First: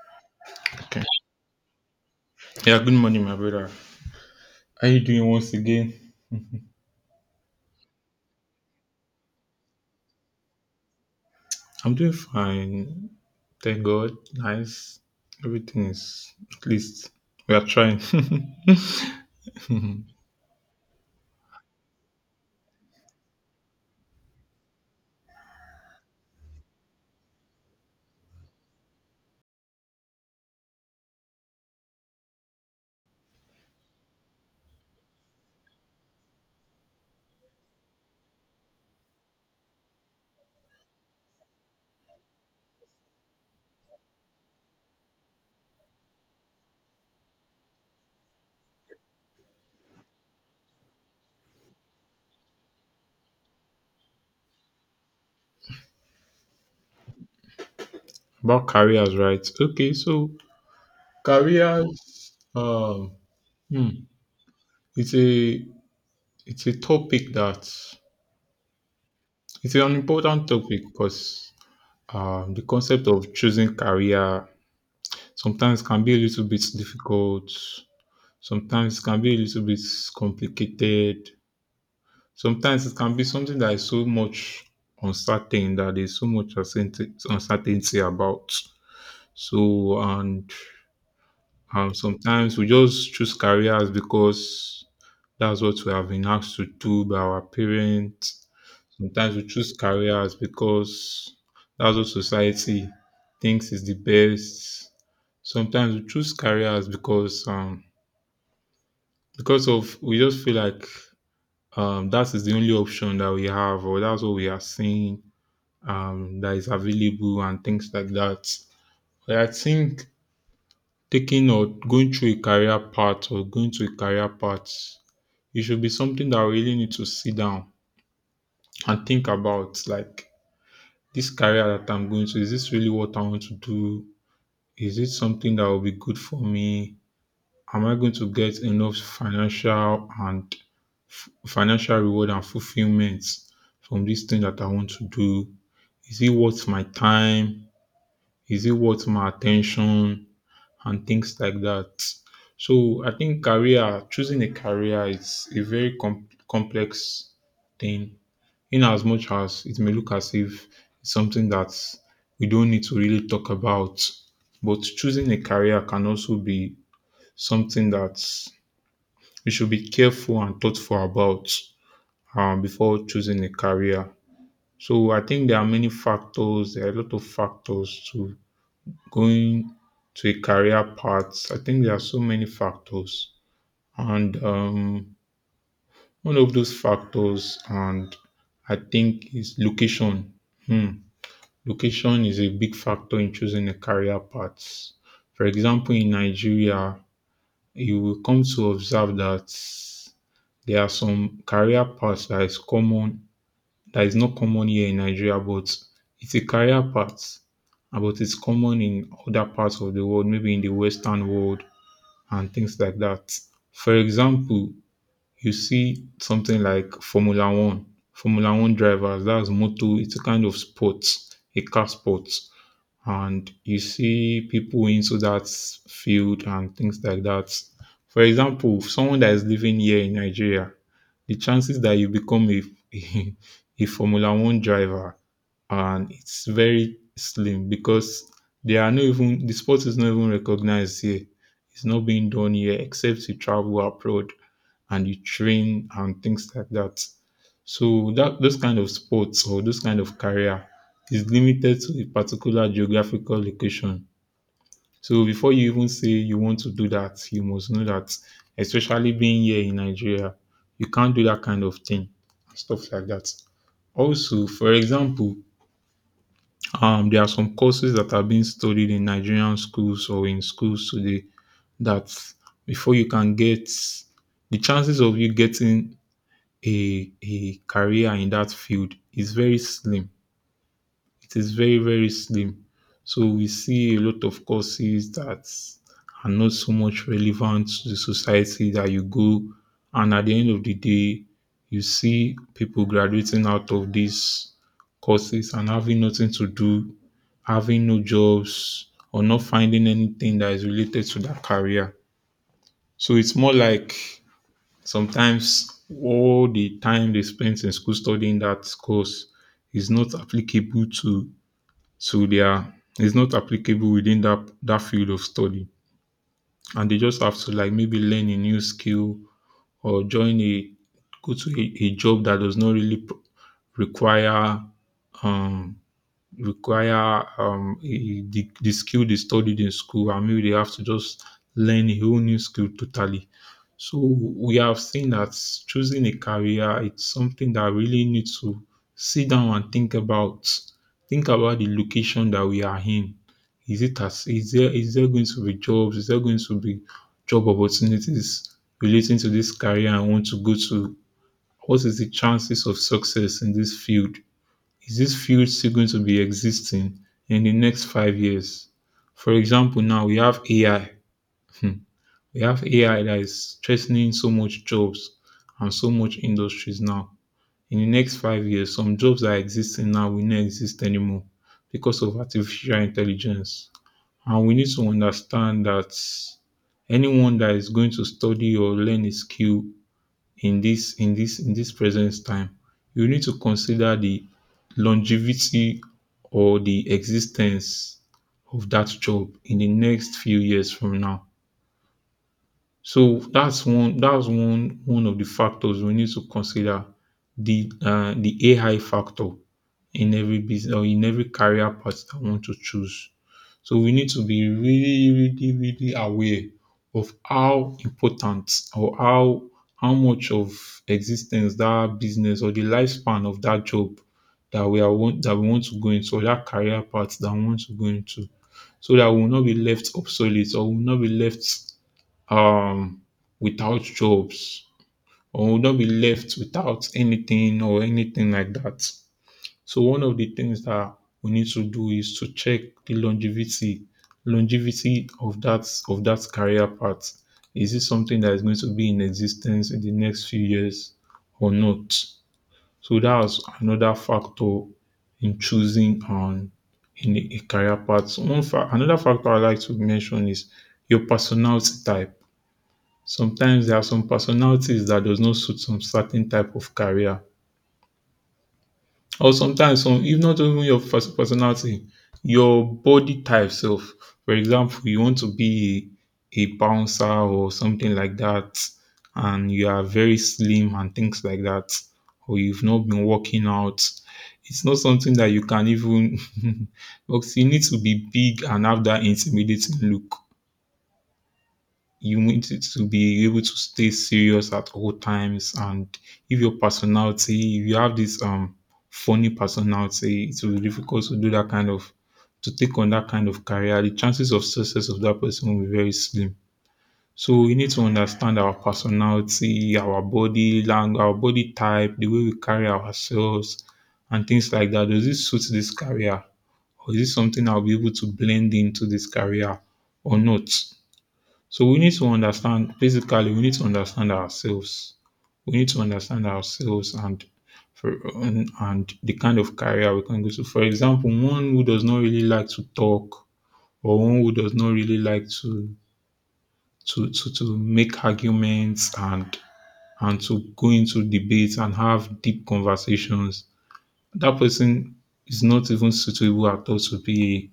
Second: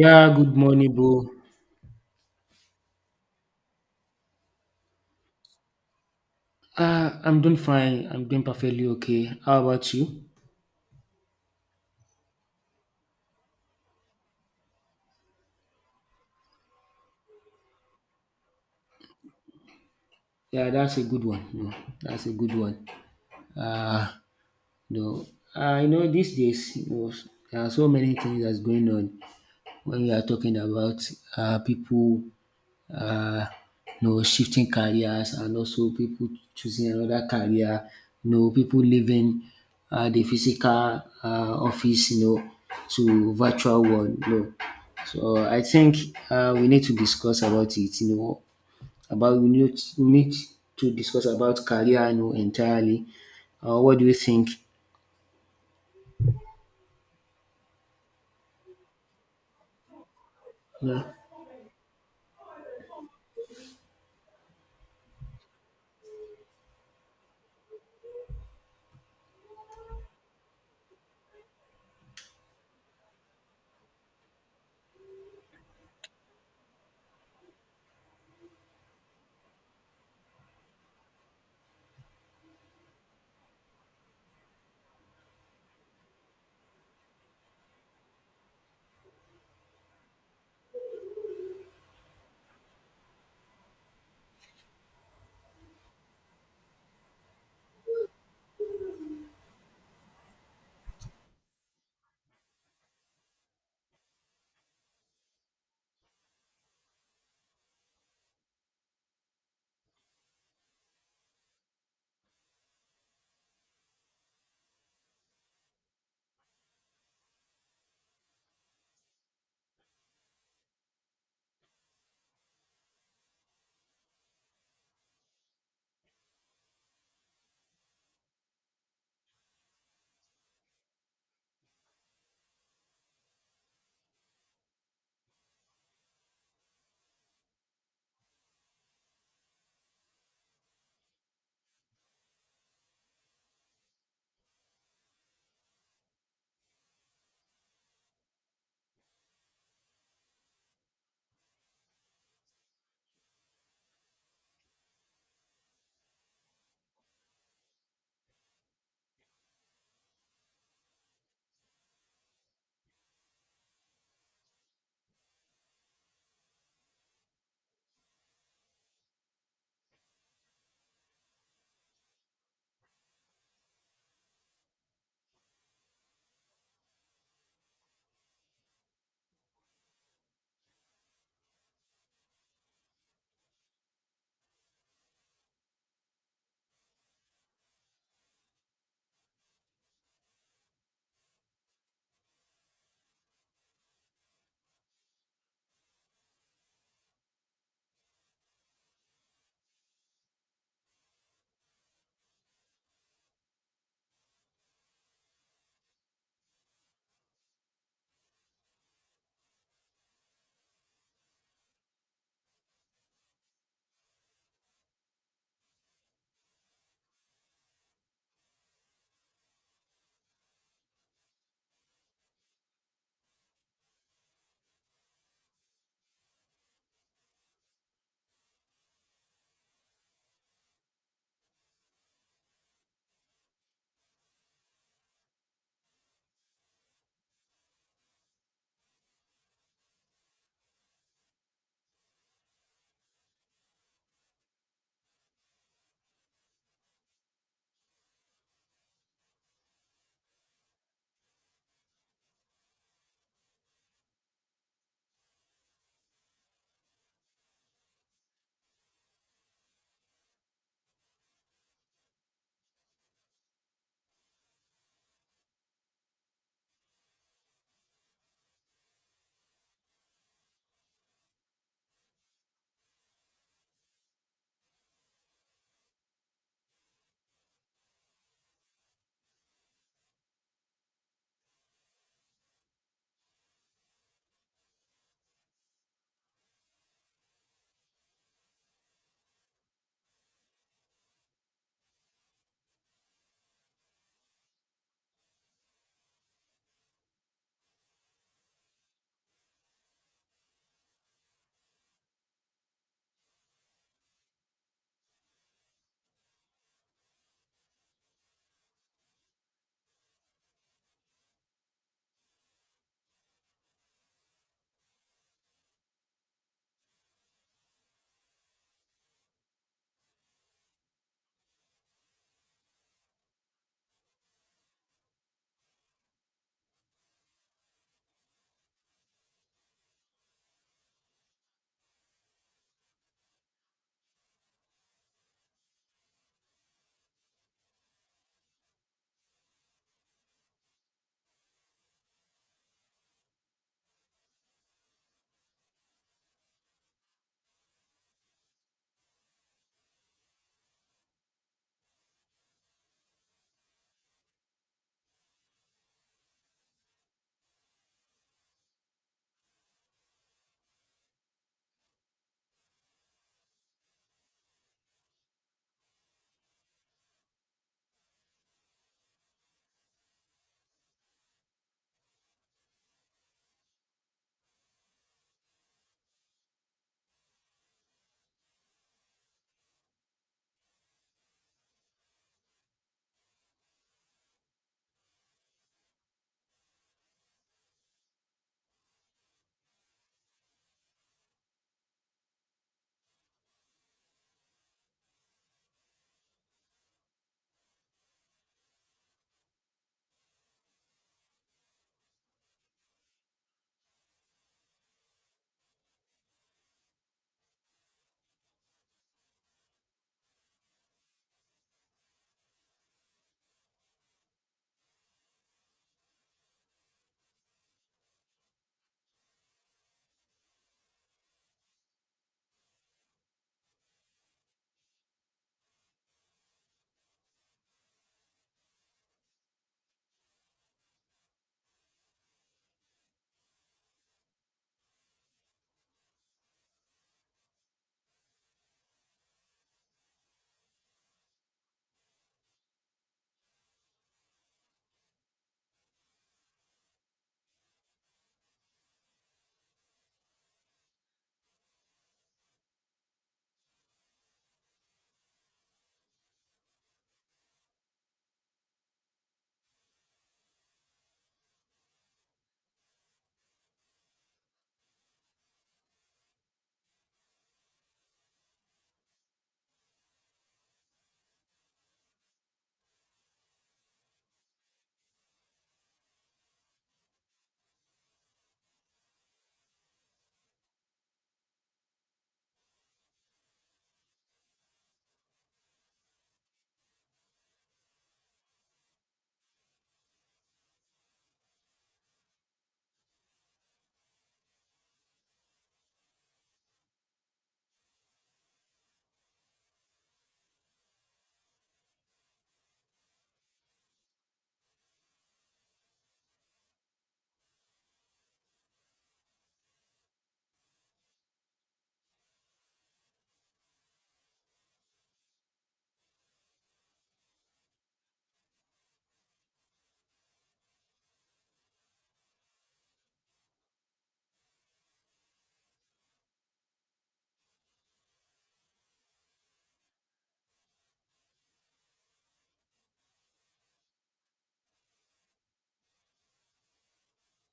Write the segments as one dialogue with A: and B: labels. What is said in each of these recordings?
A: Yeah, good morning,
B: Okay.
A: bro.
B: Yeah, good morning, my brother. How you doing once again?
A: I'm doing fine. I'm doing perfectly okay. How about you?
B: I'm doing fine. Thank God. Nice. Everything is, at least we are trying.
A: Yeah, that's a good one. No, that's a good one. Uh, no, I know these days, you know, there are so many things that's going on when we are talking about people uh, you know, shifting careers, and also people choosing another career. You know, people leaving the physical office, you know, to virtual world, you know. So I think we need to discuss about it, you know, about we need to discuss about career, you know, entirely. What do you think?
B: About careers, right? Okay, so
A: Yeah.
B: careers, hmm, it's a it's a topic that, it's an important topic because the concept of choosing career sometimes can be a little bit difficult, sometimes can be a little bit complicated. Sometimes it can be something that is so much uncertain, that there's so much uncertainty about. So, and sometimes we just choose careers because that's what we have been asked to do by our parents. Sometimes we choose careers because that's what society thinks is the best. Sometimes we choose careers because of, we just feel like that is the only option that we have, or that's what we are seeing, that is available, and things like that. But I think taking or going through a career path, or going to a career path, it should be something that I really need to sit down and think about. Like, this career that I'm going to, is this really what I want to do? Is it something that will be good for me? Am I going to get enough financial and financial reward and fulfillment from this thing that I want to do? Is it worth my time? Is it worth my attention? And things like that. So I think career, choosing a career, is a very complex thing, in as much as it may look as if it's something that we don't need to really talk about. But choosing a career can also be something that we should be careful and thoughtful about, before choosing a career. So I think there are many factors, there are a lot of factors to going to a career path. I think there are so many factors, and, one of those factors, and I think, is location. Hmm. Location is a big factor in choosing a career path. For example, in Nigeria, you will come to observe that there are some career paths that is common, that is not common here in Nigeria, but it's a career path. But it's common in other parts of the world, maybe in the Western world, and things like that. For example, you see something like Formula One. Formula One drivers, that's moto, it's a kind of sport, a car sport, and you see people into that field and things like that. For example, someone that is living here in Nigeria, the chances that you become a a Formula One driver, and it's very slim, because they are not even, the sport is not even recognized here. It's not being done here except you travel abroad and you train and things like that. So that, those kind of sports or those kind of career, is limited to a particular geographical location. So before you even say you want to do that, you must know that, especially being here in Nigeria, you can't do that kind of thing, and stuff like that. Also, for example, there are some courses that are being studied in Nigerian schools, or in schools today, that before you can get, the chances of you getting a career in that field is very slim. It is very very slim. So we see a lot of courses that are not so much relevant to the society that you go, and at the end of the day, you see people graduating out of these courses and having nothing to do, having no jobs, or not finding anything that is related to their career. So it's more like, sometimes all the time they spent in school studying that course is not applicable to, so they are, it's not applicable within that field of study. And they just have to, like, maybe learn a new skill, or join a, go to a job that does not really require, um require, a, the skill they studied in school, and maybe they have to just learn a whole new skill totally. So we have seen that choosing a career, it's something that really need to sit down and think about. Think about the location that we are in. Is it as, is there, is there going to be jobs? Is there going to be job opportunities relating to this career I want to go to? What is the chances of success in this field? Is this field still going to be existing in the next 5 years? For example, now we have AI, we have AI that is threatening so much jobs and so much industries now. In the next 5 years, some jobs that are existing now will not exist anymore because of artificial intelligence. And we need to understand that anyone that is going to study or learn a skill in this present time, you need to consider the longevity, or the existence of that job in the next few years from now. So that's one, one of the factors we need to consider, the AI factor in every business or in every career path I want to choose. So we need to be really, really, really aware of how important, or how much of existence that business, or the lifespan of that job that we want to go into, or that career path that we want to go into, so that we will not be left obsolete, or we will not be left um without jobs, or will not be left without anything, or anything like that. So one of the things that we need to do is to check the longevity, longevity of that career path. Is it something that is going to be in existence in the next few years, or not? So that's another factor in choosing, in a career path. Another factor I like to mention is your personality type. Sometimes there are some personalities that does not suit some certain type of career, or sometimes some, if not even your personality, your body type self. For example, you want to be a bouncer or something like that, and you are very slim and things like that, or you've not been working out. It's not something that you can even because you need to be big and have that intimidating look. You need to be able to stay serious at all times, and if your personality, if you have this funny personality, it's will be difficult to do that kind of, to take on that kind of career. The chances of success of that person will be very slim. So we need to understand our personality, our body language, our body type, the way we carry ourselves and things like that. Does this suit this career, or is this something I'll be able to blend into this career or not? So we need to understand, basically, we need to understand ourselves. We need to understand ourselves and for, and, and the kind of career we can go to. For example, one who does not really like to talk, or one who does not really like to, to make arguments, and to go into debates and have deep conversations, that person is not even suitable at all to be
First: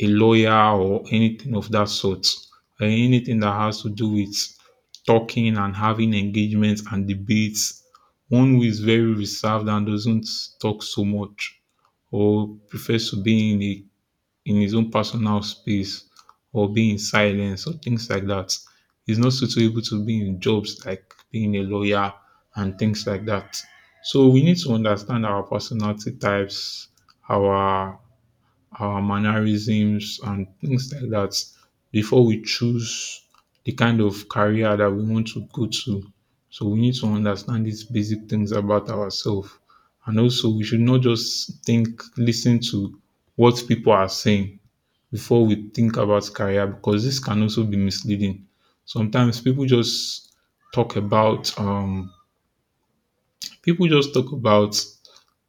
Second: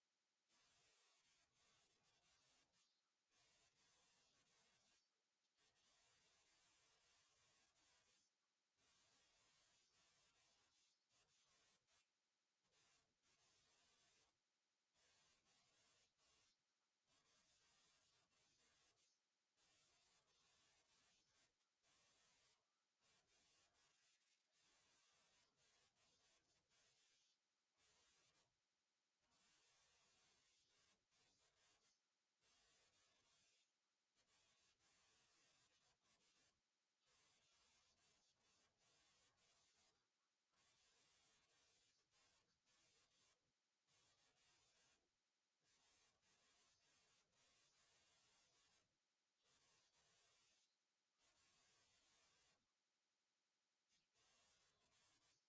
B: a lawyer or anything of that sort. Anything that has to do with talking and having engagements and debates. One who is very reserved and doesn't talk so much, or prefers to be in a, in his own personal space, or be in silence or things like that, is not suitable to be in jobs like being a lawyer and things like that. So we need to understand our personality types, our our mannerisms and things like that before we choose the kind of career that we want to go to. So we need to understand these basic things about ourselves. And also, we should not just think, listen to what people are saying before we think about career, because this can also be misleading. Sometimes people just talk about, people just talk about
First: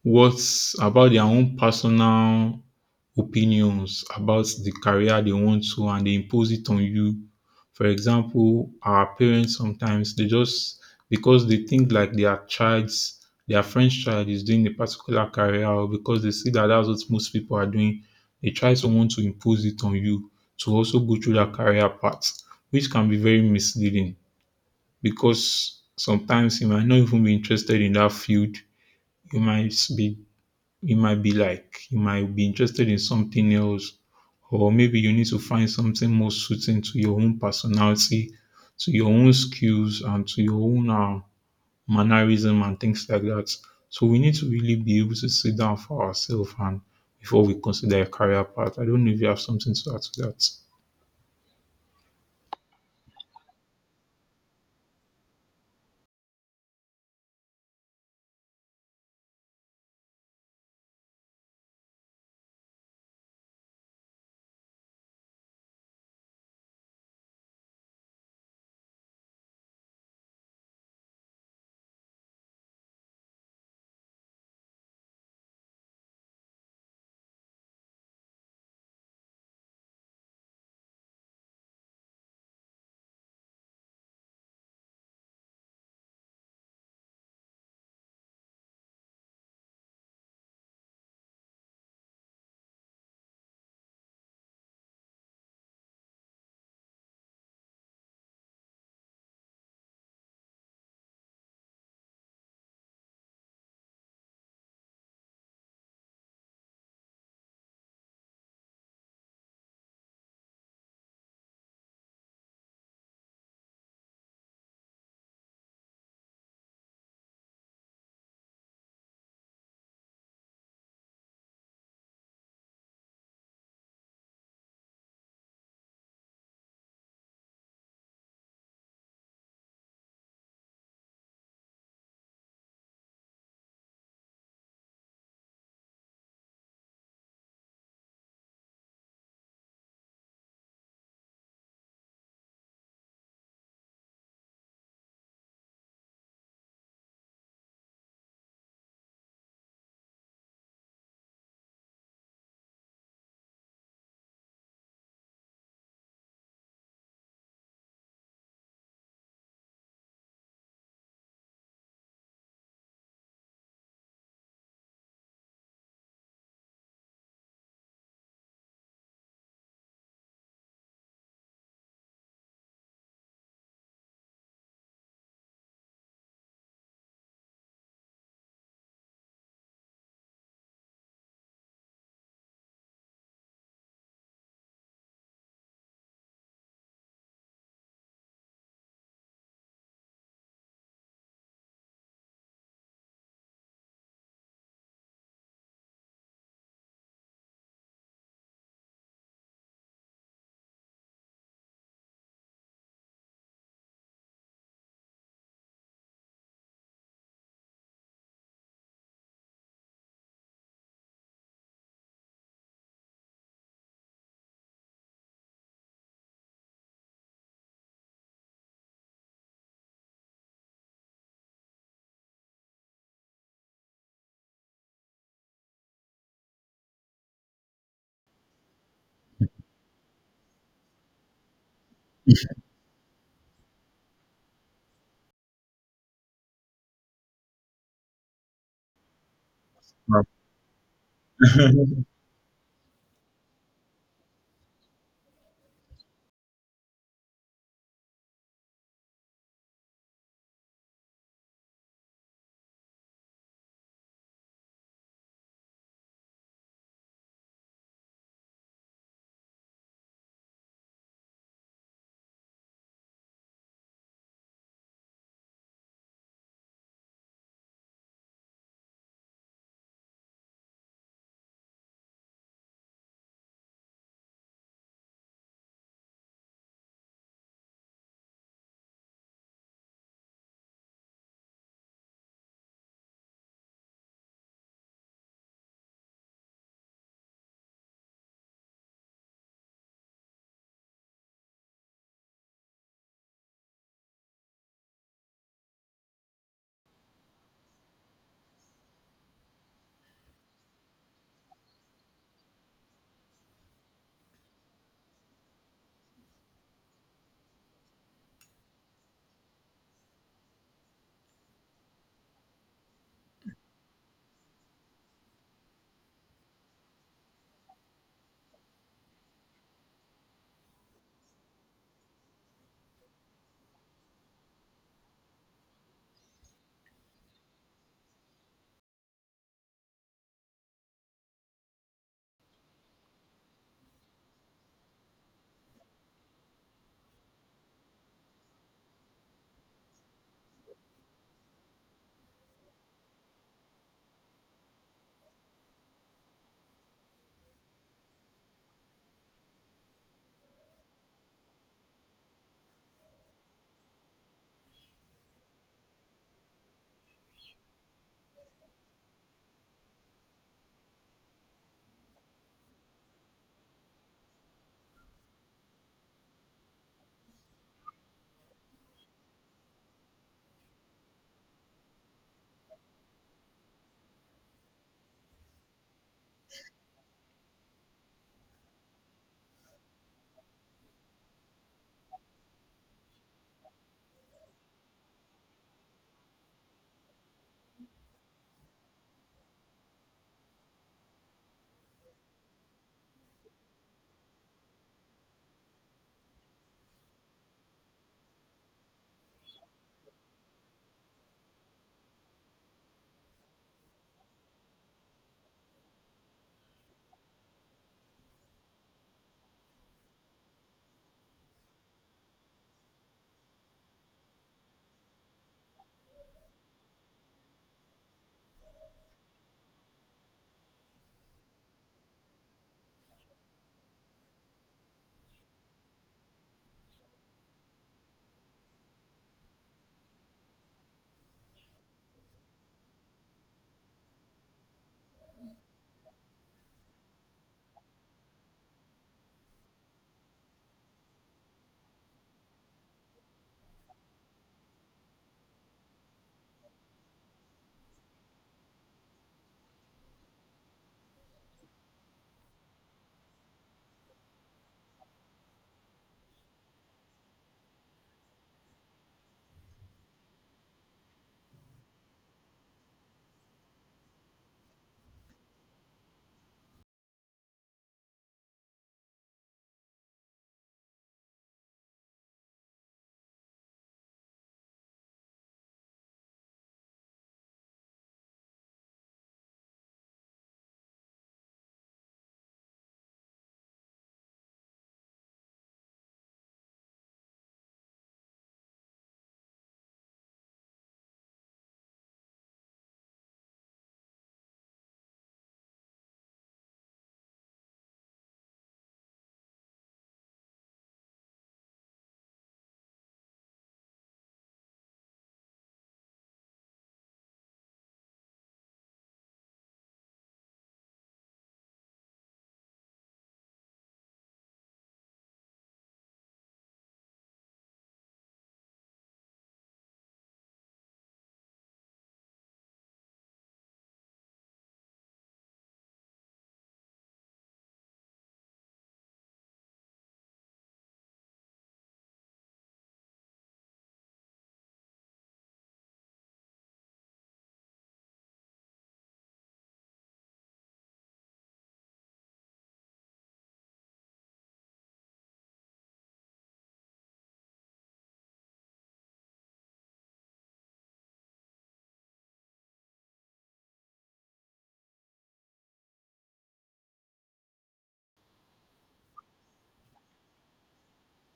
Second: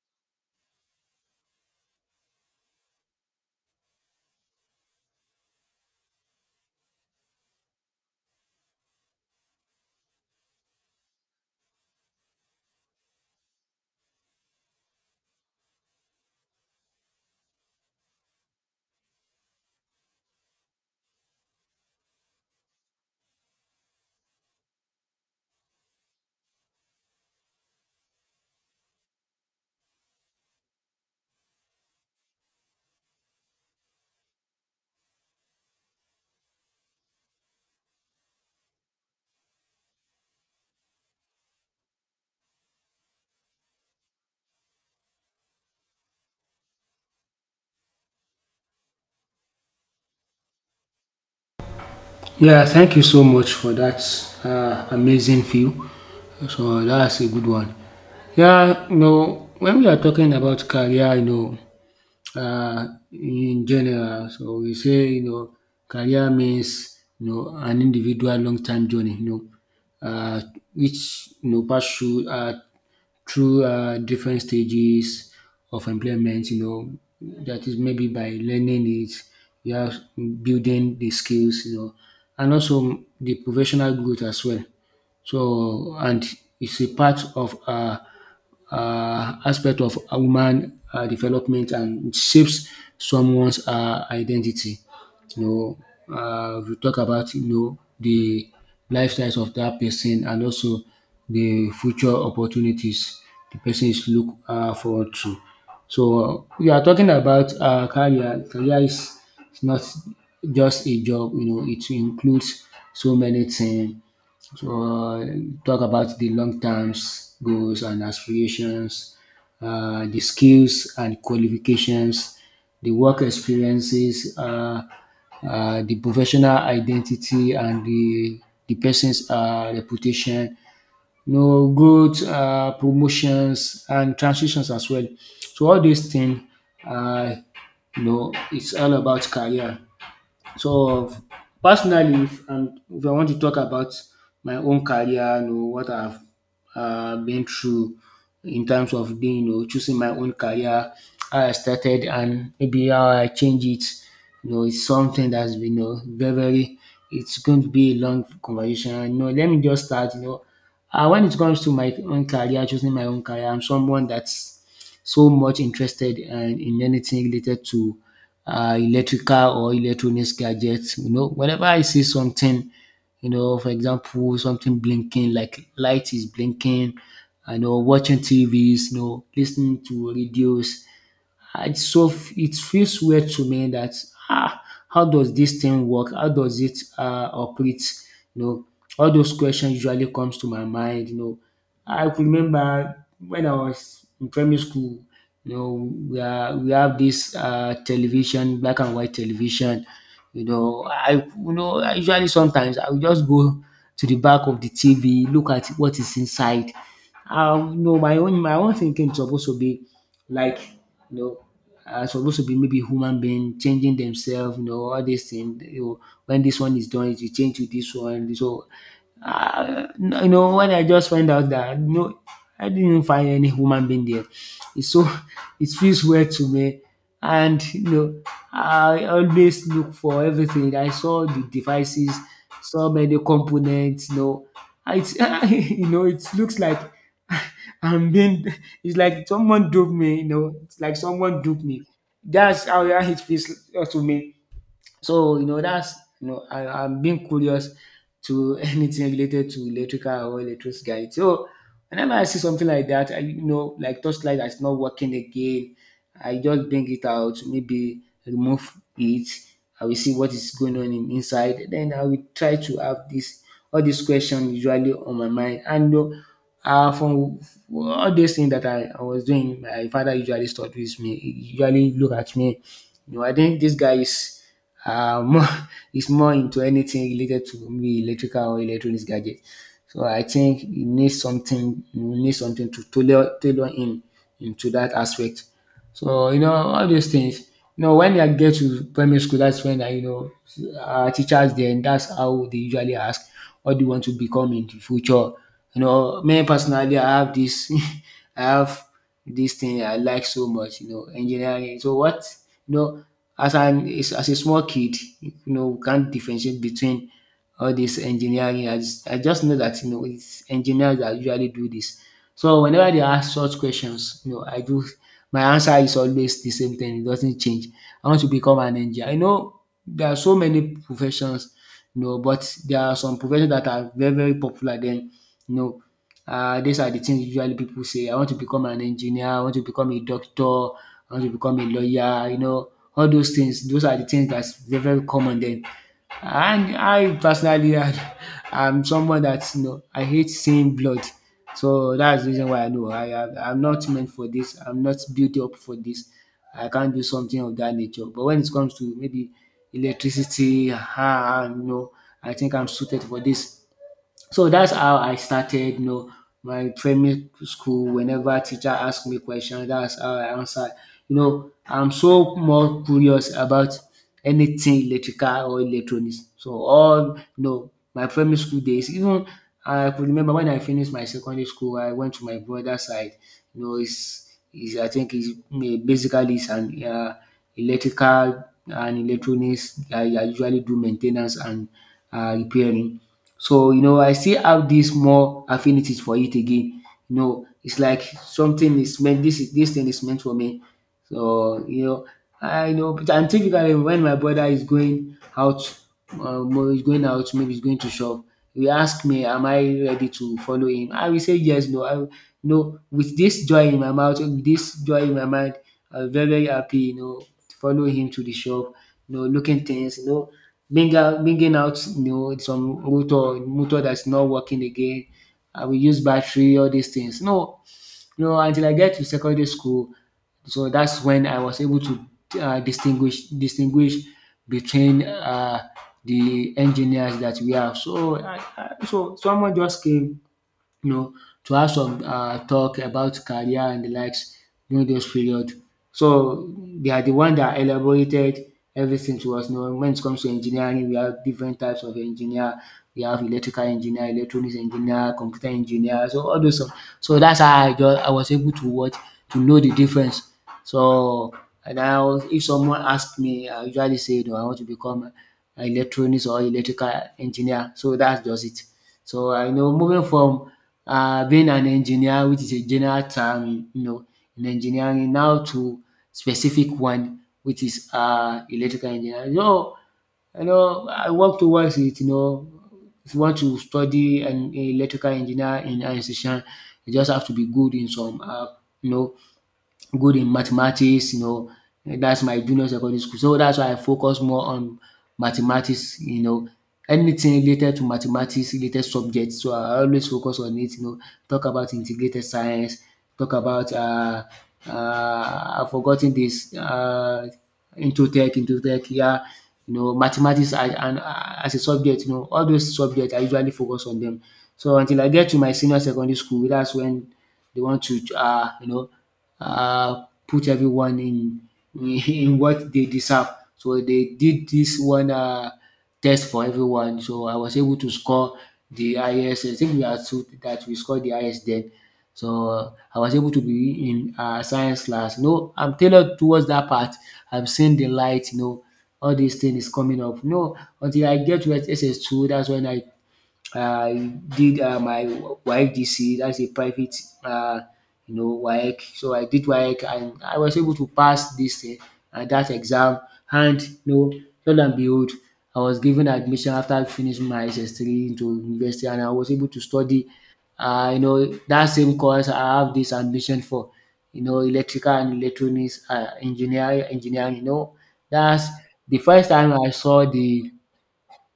B: what's about their own personal opinions about the career they want to, and they impose it on you. For example, our parents sometimes they just, because they think like their child's their French child is doing a particular career, or because they see that that's what most people are doing, they try someone to impose it on you to also go through that career path, which can be very misleading, because sometimes you might not even be interested in that field. You might be you might be like you might be interested in something else, or maybe you need to find something more suiting to your own personality, to your own skills, and to your own mannerism and things like that. So we need to really be able to sit down for ourselves and before we consider a career path. I don't know if you have something to add to that.
A: Yeah, thank you so much for that amazing view. So that's a good one. Yeah, no, when we are talking about career, you know, uh, in general, so we say, you know, career means, you know, an individual long-term journey, you know, which, you know, pass through different stages of employment, you know, that is maybe by learning it, you are building the skills, you know, and also the professional growth as well. So, and it's a part of aspect of a woman development, and it shapes someone's identity. You know, we talk about, you know, the lifestyles of that person, and also the future opportunities the person is look forward to. So we are talking about career. Career is not just a job. You know, it includes so many things. So talk about the long terms goals and aspirations, the skills and qualifications, the work experiences, the professional identity, and the person's reputation, you know, growth, promotions, and transitions as well. So all these things, uh, you know, it's all about career. So personally, if I want to talk about my own career, you know what I've been through in terms of being, you know, choosing my own career, how I started, and maybe how I change it. You know, it's something that's been, you know, very, very. It's going to be a long conversation. You know, let me just start. You know, when it comes to my own career, choosing my own career, I'm someone that's so much interested and in anything related to electrical or electronics gadgets. You know, whenever I see something, you know, for example, something blinking, like light is blinking, I know watching TVs, you know, listening to radios. And so it feels weird to me that ah, how does this thing work? How does it operate? You know, all those questions usually comes to my mind. You know, I could remember when I was in primary school. You know, we are, we have this television, black and white television. You know, I usually sometimes I will just go to the back of the TV, look at what is inside. You know, my own thinking is supposed to be like, you know, are supposed to be maybe human being changing themselves, you know, all these things. You know, when this one is done, it will change to this one. So ah, no, you know, when I just find out that no, I didn't find any human being there. It's so it feels weird to me. And you know, I always look for everything. I saw the devices, so many components. You know, it's you know, it looks like I'm being. It's like someone duped me. You
B: Right.
A: know, it's like someone duped me. That's how it feels to me. So you know that's, you know, I, I'm being curious to anything related to electrical or electricity guide. So whenever I see something like that, I, you know, like torchlight that's not working again, I just bring it out, maybe remove it. I will see what is going on in, inside. Then I will try to have this, all these questions usually on my mind. And you know, from all these things that I was doing, my father usually stopped with me. He usually look at me. You know, I think this guy is more is more into anything related to maybe electrical or electronics gadget. So I think you need something to tailor in into that aspect. So you know all those things. You know, when I get to primary school, that's when I, you know, our teachers then, that's how they usually ask what do you want to become in the future. You know, me personally, I have this, I have this thing I like so much. You know, engineering. So what, you know, as an is as a small kid, you know, we can't differentiate between all this engineering. I just know that, you know, it's engineers that usually do this. So whenever they ask such questions, you know, I do my answer is always the same thing. It doesn't change. I want to become an engineer. I know there are so many professions, you know, but there are some professions that are very, very popular then, you know, these are the things usually people say. I want to become an engineer. I want to become a doctor. I want to become a lawyer. You know, all those things, those are the things that's very, very common then. And I personally, I, I'm someone that, you know, I hate seeing blood. So that's the reason why I know I'm not meant for this. I'm not built up for this. I can't do something of that nature. But when it comes to maybe electricity, ah, ah, you know, I think I'm suited for this. So that's how I started, you know, my primary school. Whenever teacher asked me question, that's how I answer. You know, I'm so more curious about anything electrical or electronics. So all, you know, my primary school days, even I could remember when I finished my secondary school, I went to my brother's side. You know, he's I think he's an electrical and electronics. I usually do maintenance and repairing. So you know, I still have this more affinities for it again. You know, it's like something is meant. This thing is meant for me. So you know, I know. But and typically, when my brother is going out, is going out, maybe he's going to shop. He ask me, "Am I ready to follow him?" I will say yes, no. I will- you with this joy in my mouth, with this joy in my mind, I'm very very happy. You know, to follow him to the shop. You know, looking things. You know, bring bringing out, you know, some motor that's not working again. I will use battery, all these things. No, you know, until I get to secondary school. So that's when I was able to distinguish between the engineers that we have. So so someone just came, you know, to have some talk about career and the likes during those period. So they are the one that elaborated everything to us. You know, when it comes to engineering, we have different types of engineer. We have electrical engineer, electronics engineer, computer engineer. So all those stuff. So that's how I just I was able to watch to know the difference. So and I was, if someone asked me, I usually say, no, I want to become an electronics or electrical engineer. So that's just it. So I know moving from being an engineer, which is a general term, you know, in engineering, now to specific one, which is electrical engineering. You know, I work towards it. You know, if you want to study an electrical engineer in an institution, you just have to be good in some, you know, good in mathematics, you know, that's my junior secondary school. So that's why I focus more on mathematics, you know. Anything related to mathematics related subjects. So I always focus on it, you know. Talk about integrated science, talk about I've forgot this Intro-Tech, into tech, yeah, you know, mathematics as and as a subject, you know, all those subjects I usually focus on them. So until I get to my senior secondary school, that's when they want to you know put everyone in what they deserve. So they did this one test for everyone. So I was able to score the highest. I think we are two that we scored the highest then. So I was able to be in science class. No, I'm tailored towards that part. I'm seeing the light. You know, all these things is coming up. No, until I get to SS2, that's when I did my WAEC, D C, that's a private, uh, you know, WAEC. So I did WAEC and I was able to pass this thing, that exam. And you know, lo and behold, I was given admission after finishing my SS3 into university, and I was able to study, you know, that same course I have this ambition for, you know, electrical and electronics engineer, engineering. You know, that's the first time I saw the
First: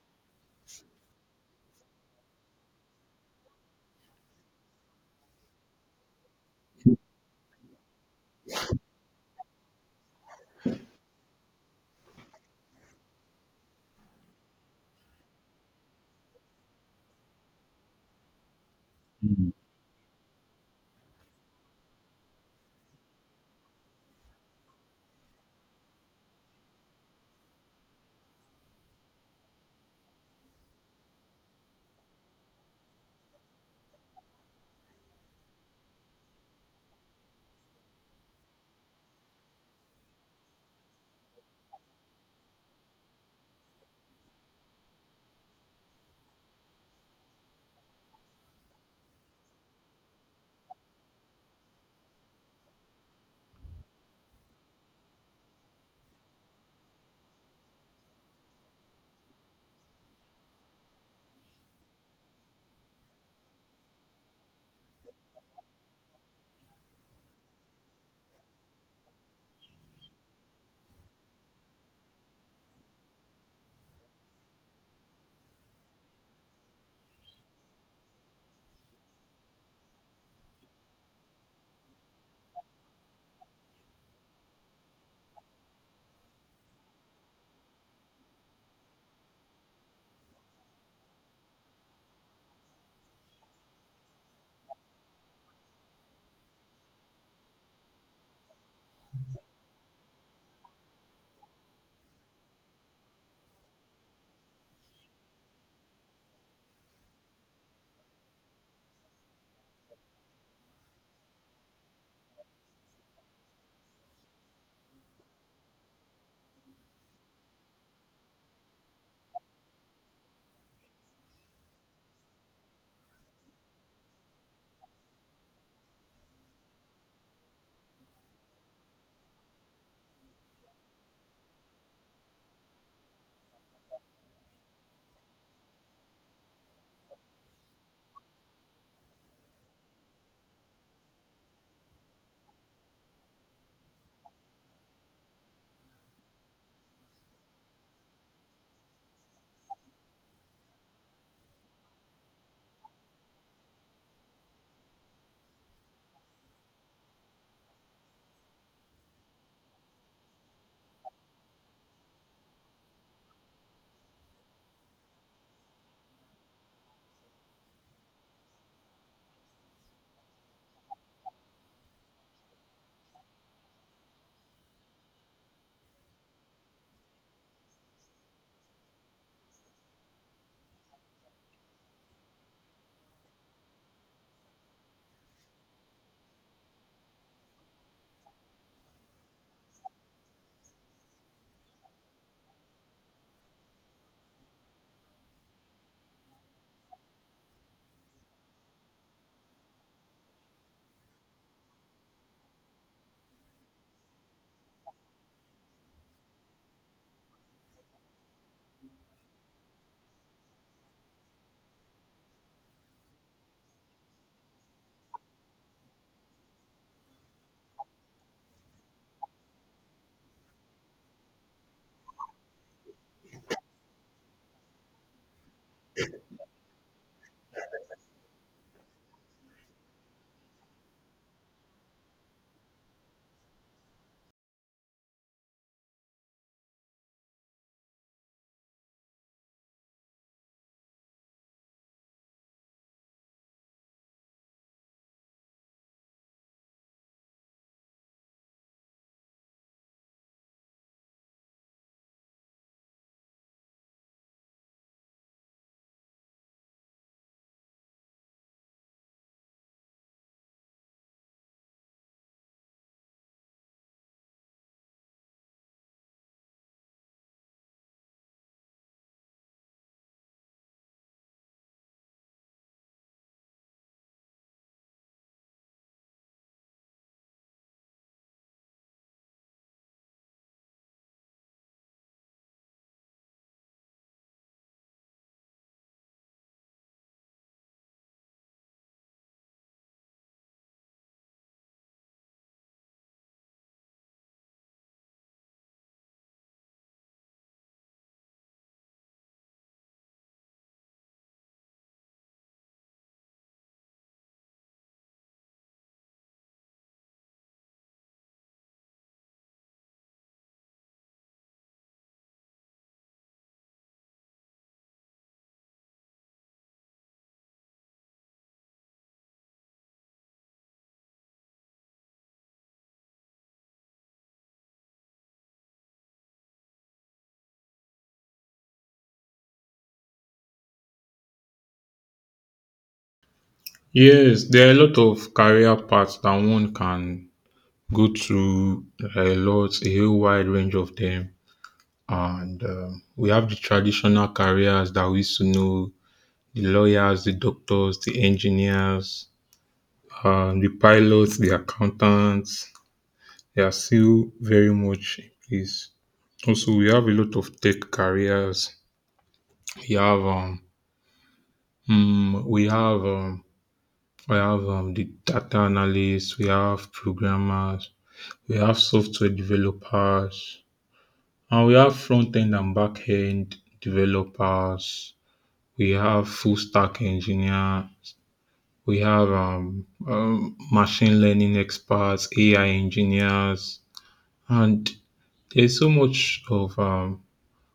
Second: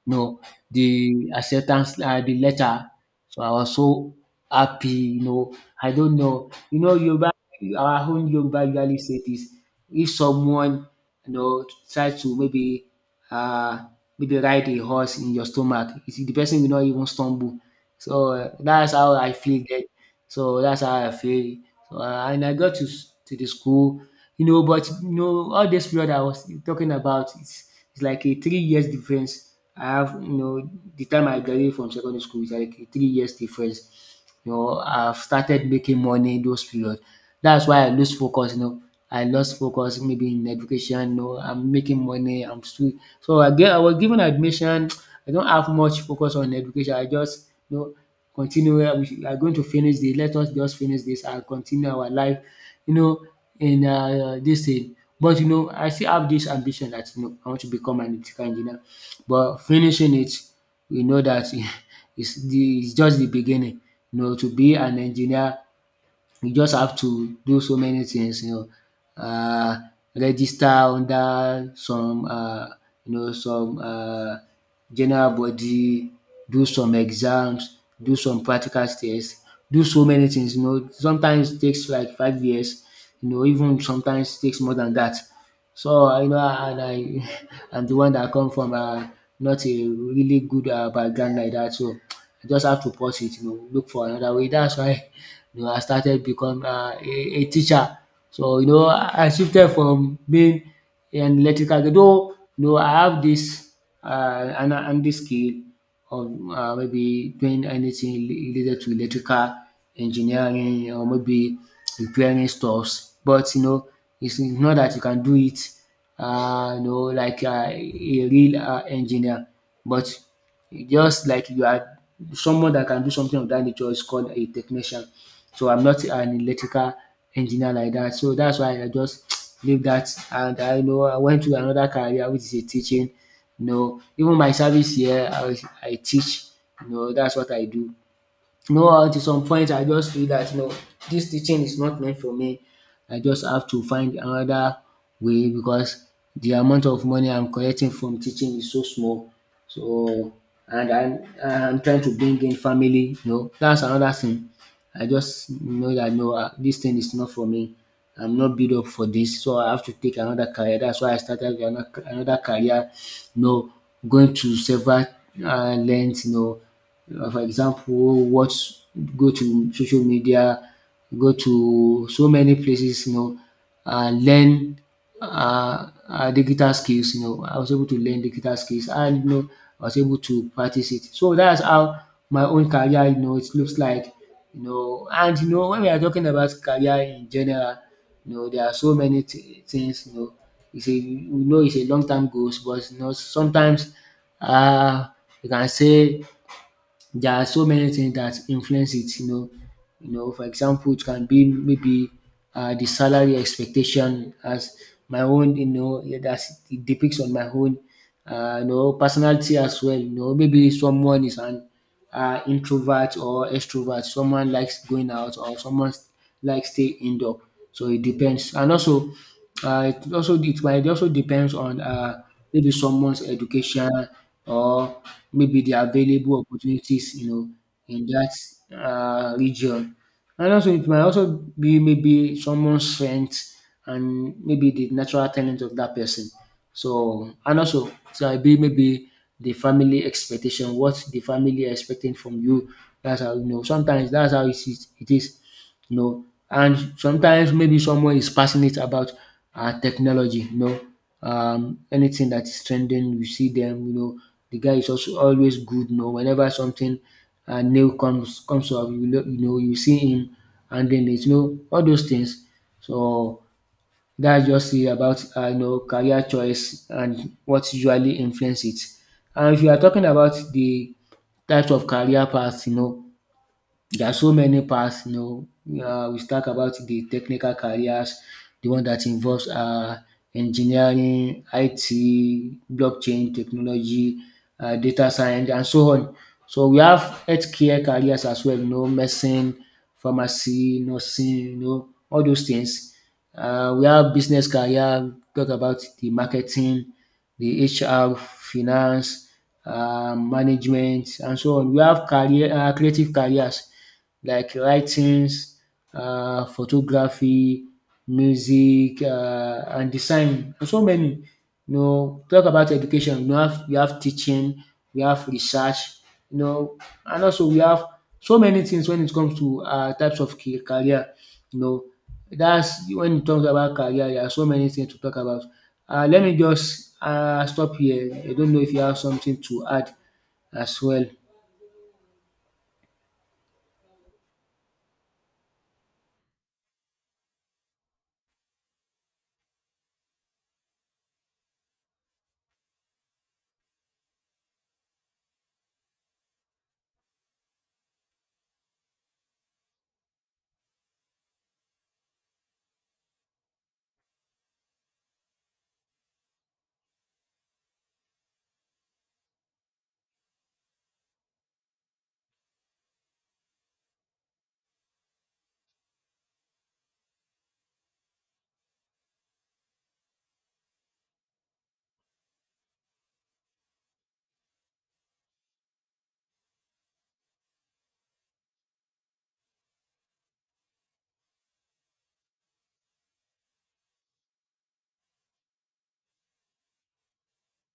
A: no, the acceptance, the letter. So I was so happy, you know. I don't know, you know, Yoruba, our own Yoruba usually say this: if someone, you know, tries to maybe, uh, maybe ride a horse in your stomach, you see, the person will not even stumble. That's how I feel. That so that's how I feel. And I got to to the school, you know. But you know, all this period I was talking about, it's like a 3 years difference. I have, you know, the time I graduated from secondary school is like a 3 years difference. You know, I've started making money in those period. That's why I lose focus. You know, I lost focus maybe in education. You know, I'm making money. I'm still so I was given admission. I don't have much focus on education. I just, you know, continue. We are going to finish this, let us just finish this and continue our life, you know, in dis thing. But you know, I still have this ambition that, you know, I want to become an electrical engineer. But finishing it, we know that, it's de is just the beginning. You know, to be an engineer, you just have to do so many things, you know. Register under some you know, some general body, do some exams, do some practical tests. Do so many things, you know, sometimes it takes like 5 years, you know. Even sometimes it takes more than that. You know, and I I'm the one that come from not a really good background like that. So I just have to pause it, you know, look for another way. That's why, you know, I started become a teacher. So you know, I shifted from being an electrical engineer. Though you know, I have this and this skill of maybe doing anything related to electrical engineering or maybe repairing stuffs. But you know, it's not that you can do it you know, like a real engineer, but just like you are someone that can do something of that nature is called a technician. So I'm not an electrical engineer like that. So that's why I just leave that, and I know I went to another career, which is a teaching. You know, even my service here I teach, you know, dat's what I do. You know what? At some point, I just feel that, you know, this teaching is not meant for me. I just have to find another way, because the amount of money I'm collecting from teaching is so small. So, and I'm trying to bring in family. You know, that's another thing. I just know that no, ah, this thing is not for me. I'm not built up for this, so I have to take another career. That's why I started another career. You know, going to several lengths. You know, for example, watch, go to social media, go to so many places, you know, and learn digital skills. You know, I was able to learn digital skills, and you know, I was able to practice it. So that's how my own career, you know, it looks like. You know, and you know, when we are talking about career in general, you know, there are so many things. You know, it's a, we know it's a long term goals, but you know, sometimes uh, you can say there are so many things that influence it, you know. You know, for example, it can be maybe the salary expectation as my own, you know, that it depicts on my own, you know, personality as well. You know, maybe someone is an introvert or extrovert. Someone likes going out or someone likes stay indoor. So it depends. And also, it also it might also depends on maybe someone's education, or maybe the available opportunities, you know, in that region. And also, it might also be maybe someone's strength, and maybe the natural talent of that person. So, and also, so it might be maybe the family expectation, what the family are expecting from you. That's how you know. Sometimes that's how it is. It is, you know. And sometimes maybe someone is passionate about technology, you know, anything that is trending, you see them, you know. The guy is also always good, you know. Whenever something new comes up, you know, you know, you see him handling it, you know, all those things. So that's just it about you know, career choice and what usually influence it. And if you are talking about the types of career paths, you know, there are so many paths, you know. We talk about the technical careers, the one that involves engineering, IT, blockchain technology, data science, and so on. So we have healthcare careers as well, you know, medicine, pharmacy, nursing, you know, all those things. We have business career, talk about the marketing, the HR, finance, management and so on. We have career creative careers like writings, photography, music and design, and so many. You know, talk about education, you have teaching, we have research, you know, and also we have so many things when it comes to types of career. You know, that's, when it comes about career, there are so many things to talk about. Let me just stop here. I don't know if you have something to add as well.
B: Yes, there are a lot of career paths that one can go through, a lot, a whole wide range of them. And we have the traditional careers that we used to know: the lawyers, the doctors, the engineers, the pilots, the accountants. They are still very much in place. Also, we have a lot of tech careers. We have mm, we have the data analysts. We have programmers. We have software developers, and we have front end and back end developers. We have full stack engineer. We have machine learning experts, AI engineers, and there's so much of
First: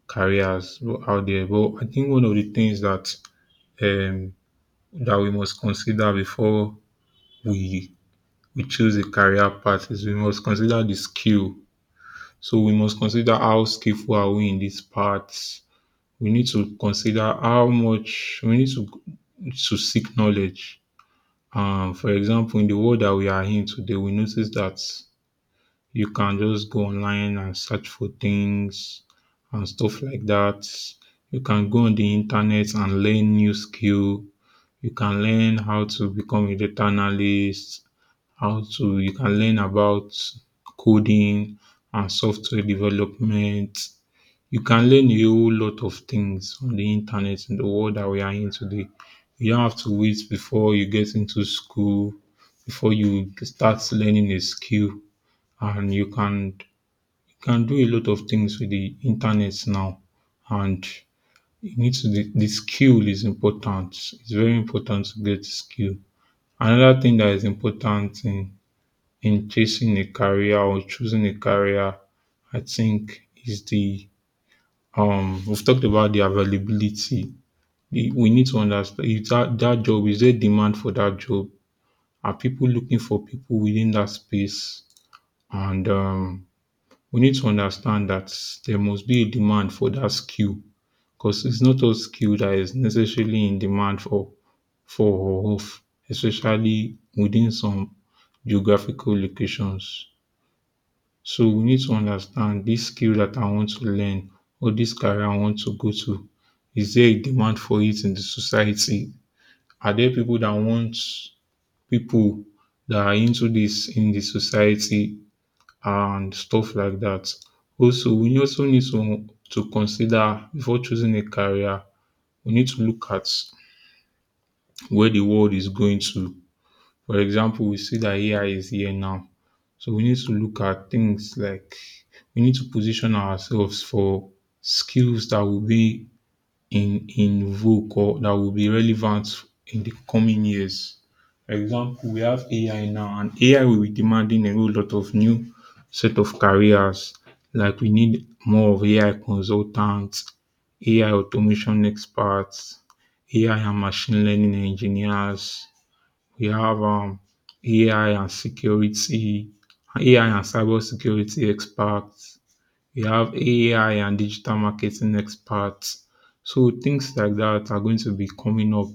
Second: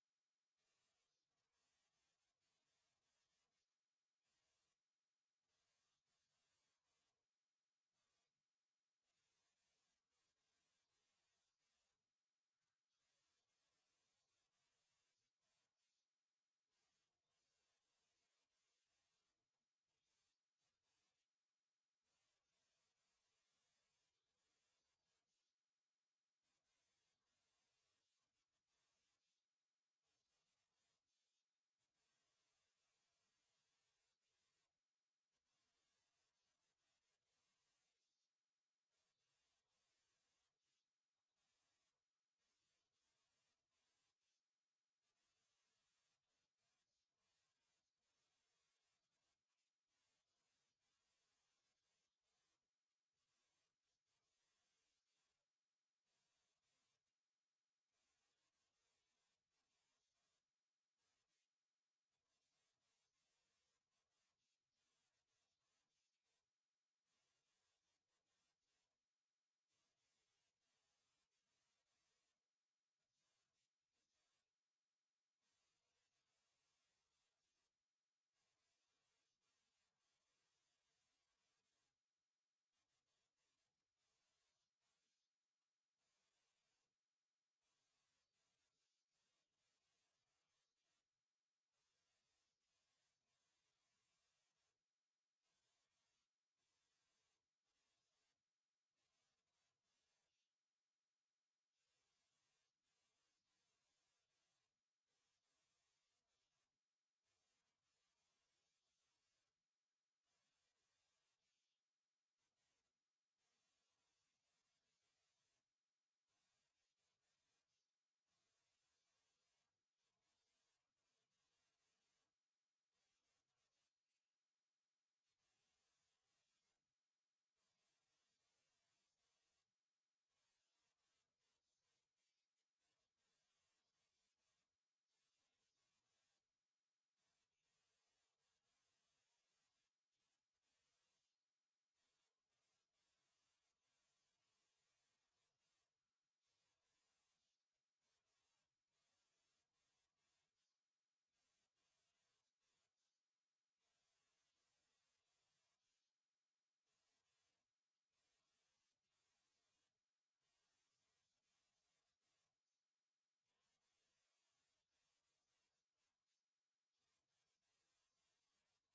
B: careers out there. But I think one of the things that um, that we must consider before we we choose a career path is we must consider the skill. So we must consider how skillful are we in these parts. We need to consider how much we need to seek knowledge. For example, in the world that we are in today, we notice that you can just go online and search for things and stuff like that. You can go on the internet and learn new skill. You can learn how to become a data analyst, how to, you can learn about coding and software development. You can learn a whole lot of things on the internet in the world that we are in today. You don't have to wait before you get into school, before you start learning a skill, and you can, you can do a lot of things with the internet now. And you need to, the skill is important. It's very important to get skill. Another thing that is important in chasing a career or choosing a career, I think, is the, we've talked about the availability. We need to understand is that, that job, is there demand for that job? Are people looking for people within that space? And we need to understand that there must be a demand for that skill because it's not all skill that is necessarily in demand for or of, especially within some geographical locations. So we need to understand this skill that I want to learn or this career I want to go to. Is there a demand for it in the society? Are there people that want people that are into this in the society and stuff like that? Also, we also need to consider before choosing a career, we need to look at where the world is going to. For example, we see that AI is here now. So we need to look at things like, we need to position ourselves for skills that will be in vogue or that will be relevant in the coming years. For example, we have AI now, and AI will be demanding a whole lot of new set of careers. Like we need more of AI consultants, AI automation experts, AI and machine learning engineers. We have AI and security, AI and cybersecurity experts. We have AI and digital marketing experts. So things like that are going to be coming up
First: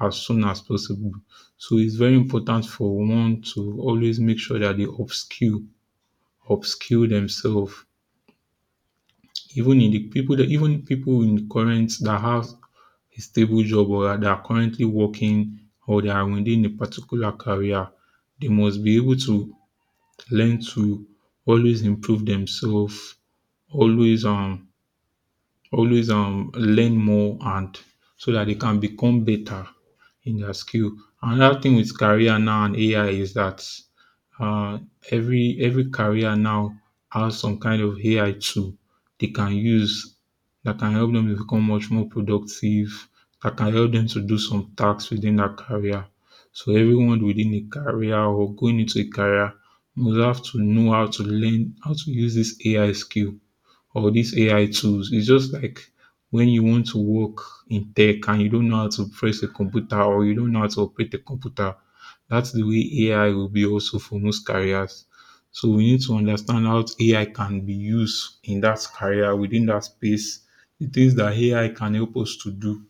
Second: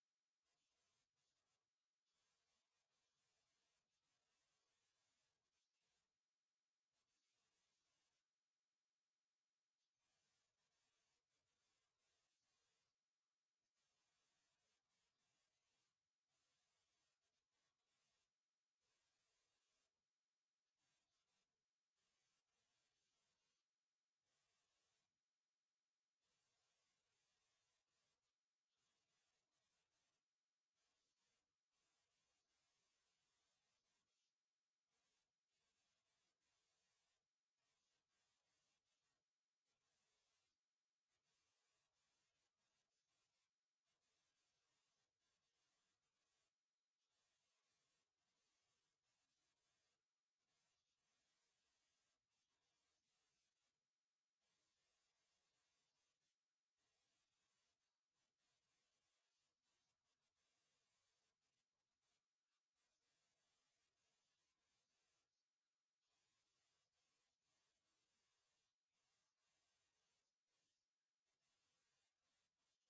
B: as soon as possible. So it's very important for one to always make sure that they upskill themselves. Even in the people that, even people in current that have a stable job or they are currently working or they are within a particular career, they must be able to learn to always improve themselves, always um always learn more and so that they can become better in their skill. Another thing with career now and AI is that uh, every career now has some kind of AI tool they can use that can help them to become much more productive, that can help them to do some tasks within their career. So everyone within a career or going into a career must have to know how to learn how to use this AI skill or these AI tools. It's just like when you want to work in tech and you don't know how to press a computer or you don't know how to operate a computer. That's the way AI will be also for most careers. So we need to understand how AI can be used in that career, within that space, the things that AI can help us to do,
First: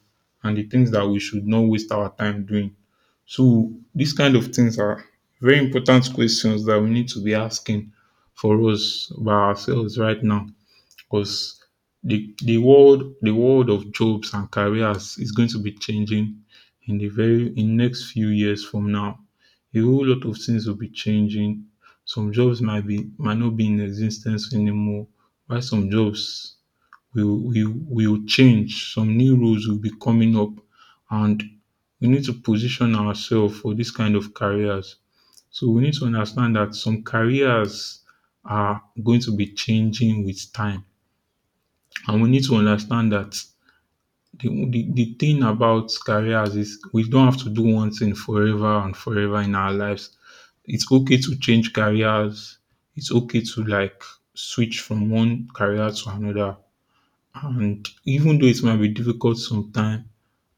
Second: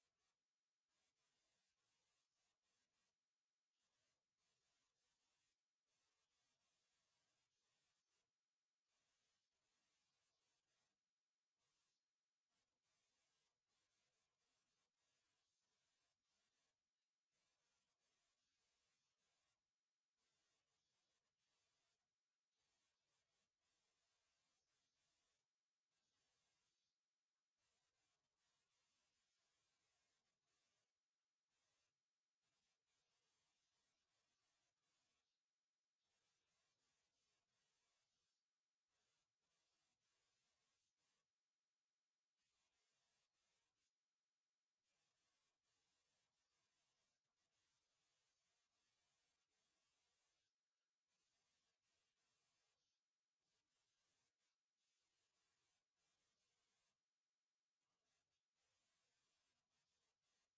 B: and the things that we should not waste our time doing. So these kind of things are very important questions that we need to be asking for us by ourselves right now, because the world, the world of jobs and careers is going to be changing in the very, in next few years from now. A whole lot of things will be changing. Some jobs might be, might not be in existence anymore, while some jobs will will change. Some new roles will be coming up, and we need to position ourselves for this kind of careers. So we need to understand that some careers are going to be changing with time. And we need to understand that the thing about careers is we don't have to do one thing forever and forever in our lives. It's okay to change careers. It's okay to like switch from one career to another. And even though it might be difficult sometimes,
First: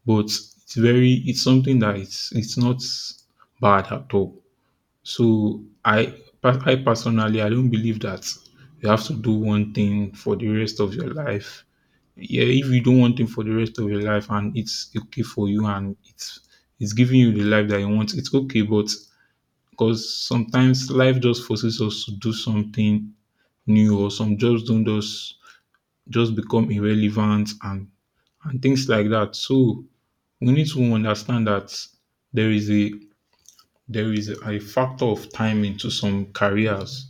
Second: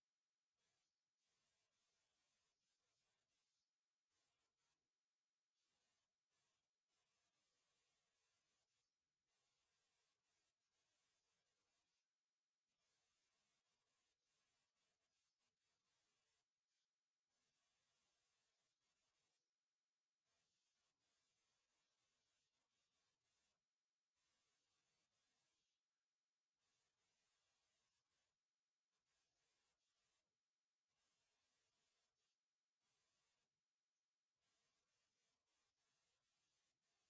B: but it's very, it's something that it's not bad at all. So I personally, I don't believe that you have to do one thing for the rest of your life. Yeah, if you don't want him for the rest of your life and it's okay for you and it's giving you the life that you want, it's okay. But because sometimes life just forces us to do something new or some jobs don't just become irrelevant and things like that. So we need to understand that there is a there is a factor of timing to some careers.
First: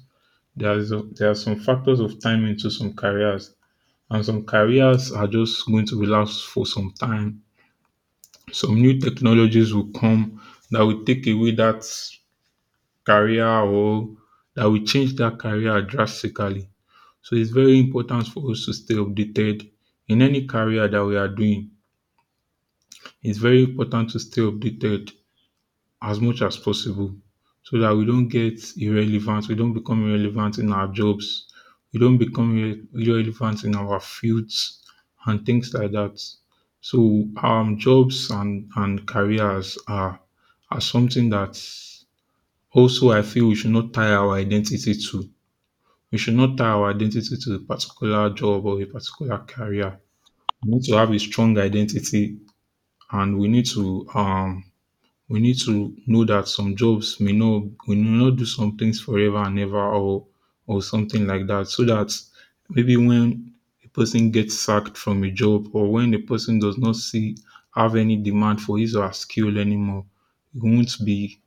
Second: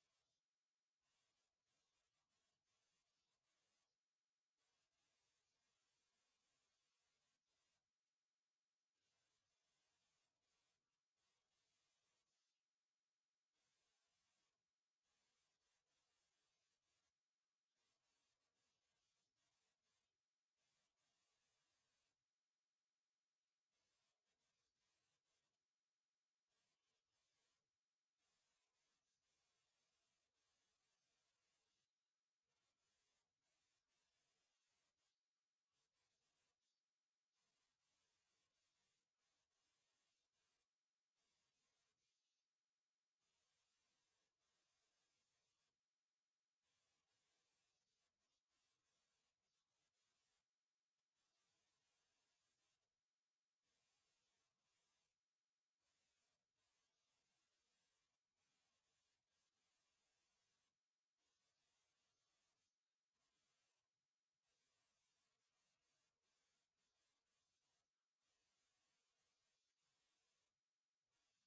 B: There are some factors of timing to some careers, and some careers are just going to be last for some time. Some new technologies will come that will take away that career or that will change that career drastically. So it's very important for us to stay updated in any career that we are doing. It's very important to stay updated as much as possible so that we don't get irrelevant, we don't become irrelevant in our jobs, we don't become irrelevant in our fields and things like that. So jobs and careers are something that also I feel we should not tie our identity to. We should not tie our identity to a particular job or a particular career. We need to have a strong identity, and we need to know that some jobs may not, we may not do some things forever and ever or something like that. So that maybe when a person gets sacked from a job or when a person does not see, have any demand for his or her skill anymore, he won't be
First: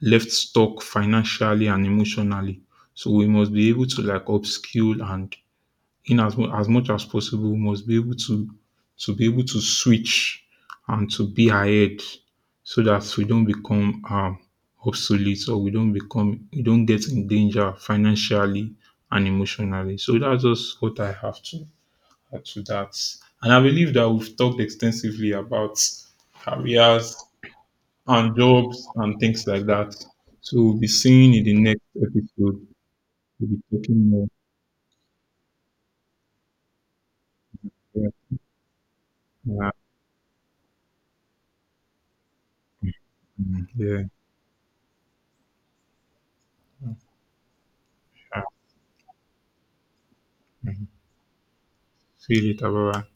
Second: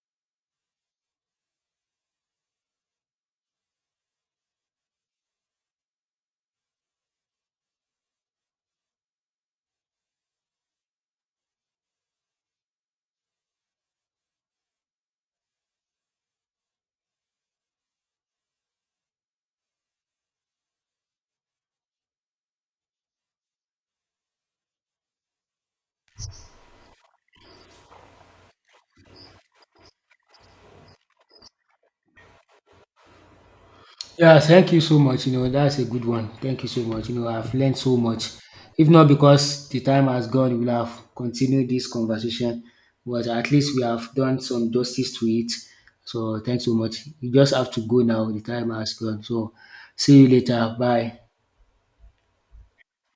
B: left stuck financially and emotionally. So we must be able to like upskill and in as, as much as possible, must be able to be able to switch and to be ahead so that we don't become obsolete, or we don't become, we don't get in danger financially and emotionally. So that's just what I have to add to that. And I believe that we've talked extensively about careers and jobs and things like that. So we'll be seeing in the next episode, we'll be talking more.
A: Yeah, thank you so much. You know, that's a good one. Thank you so much. You know, I've learned so
B: Yeah,
A: much. If not because
B: yeah.
A: the time has gone, we would have continued this conversation. But at
B: Mm,
A: least we
B: yeah.
A: have done some justice to it. So thanks so much. You just have to go now. The time has gone. So see you later.
B: Okay.
A: Bye.
B: Feel it, Ababa.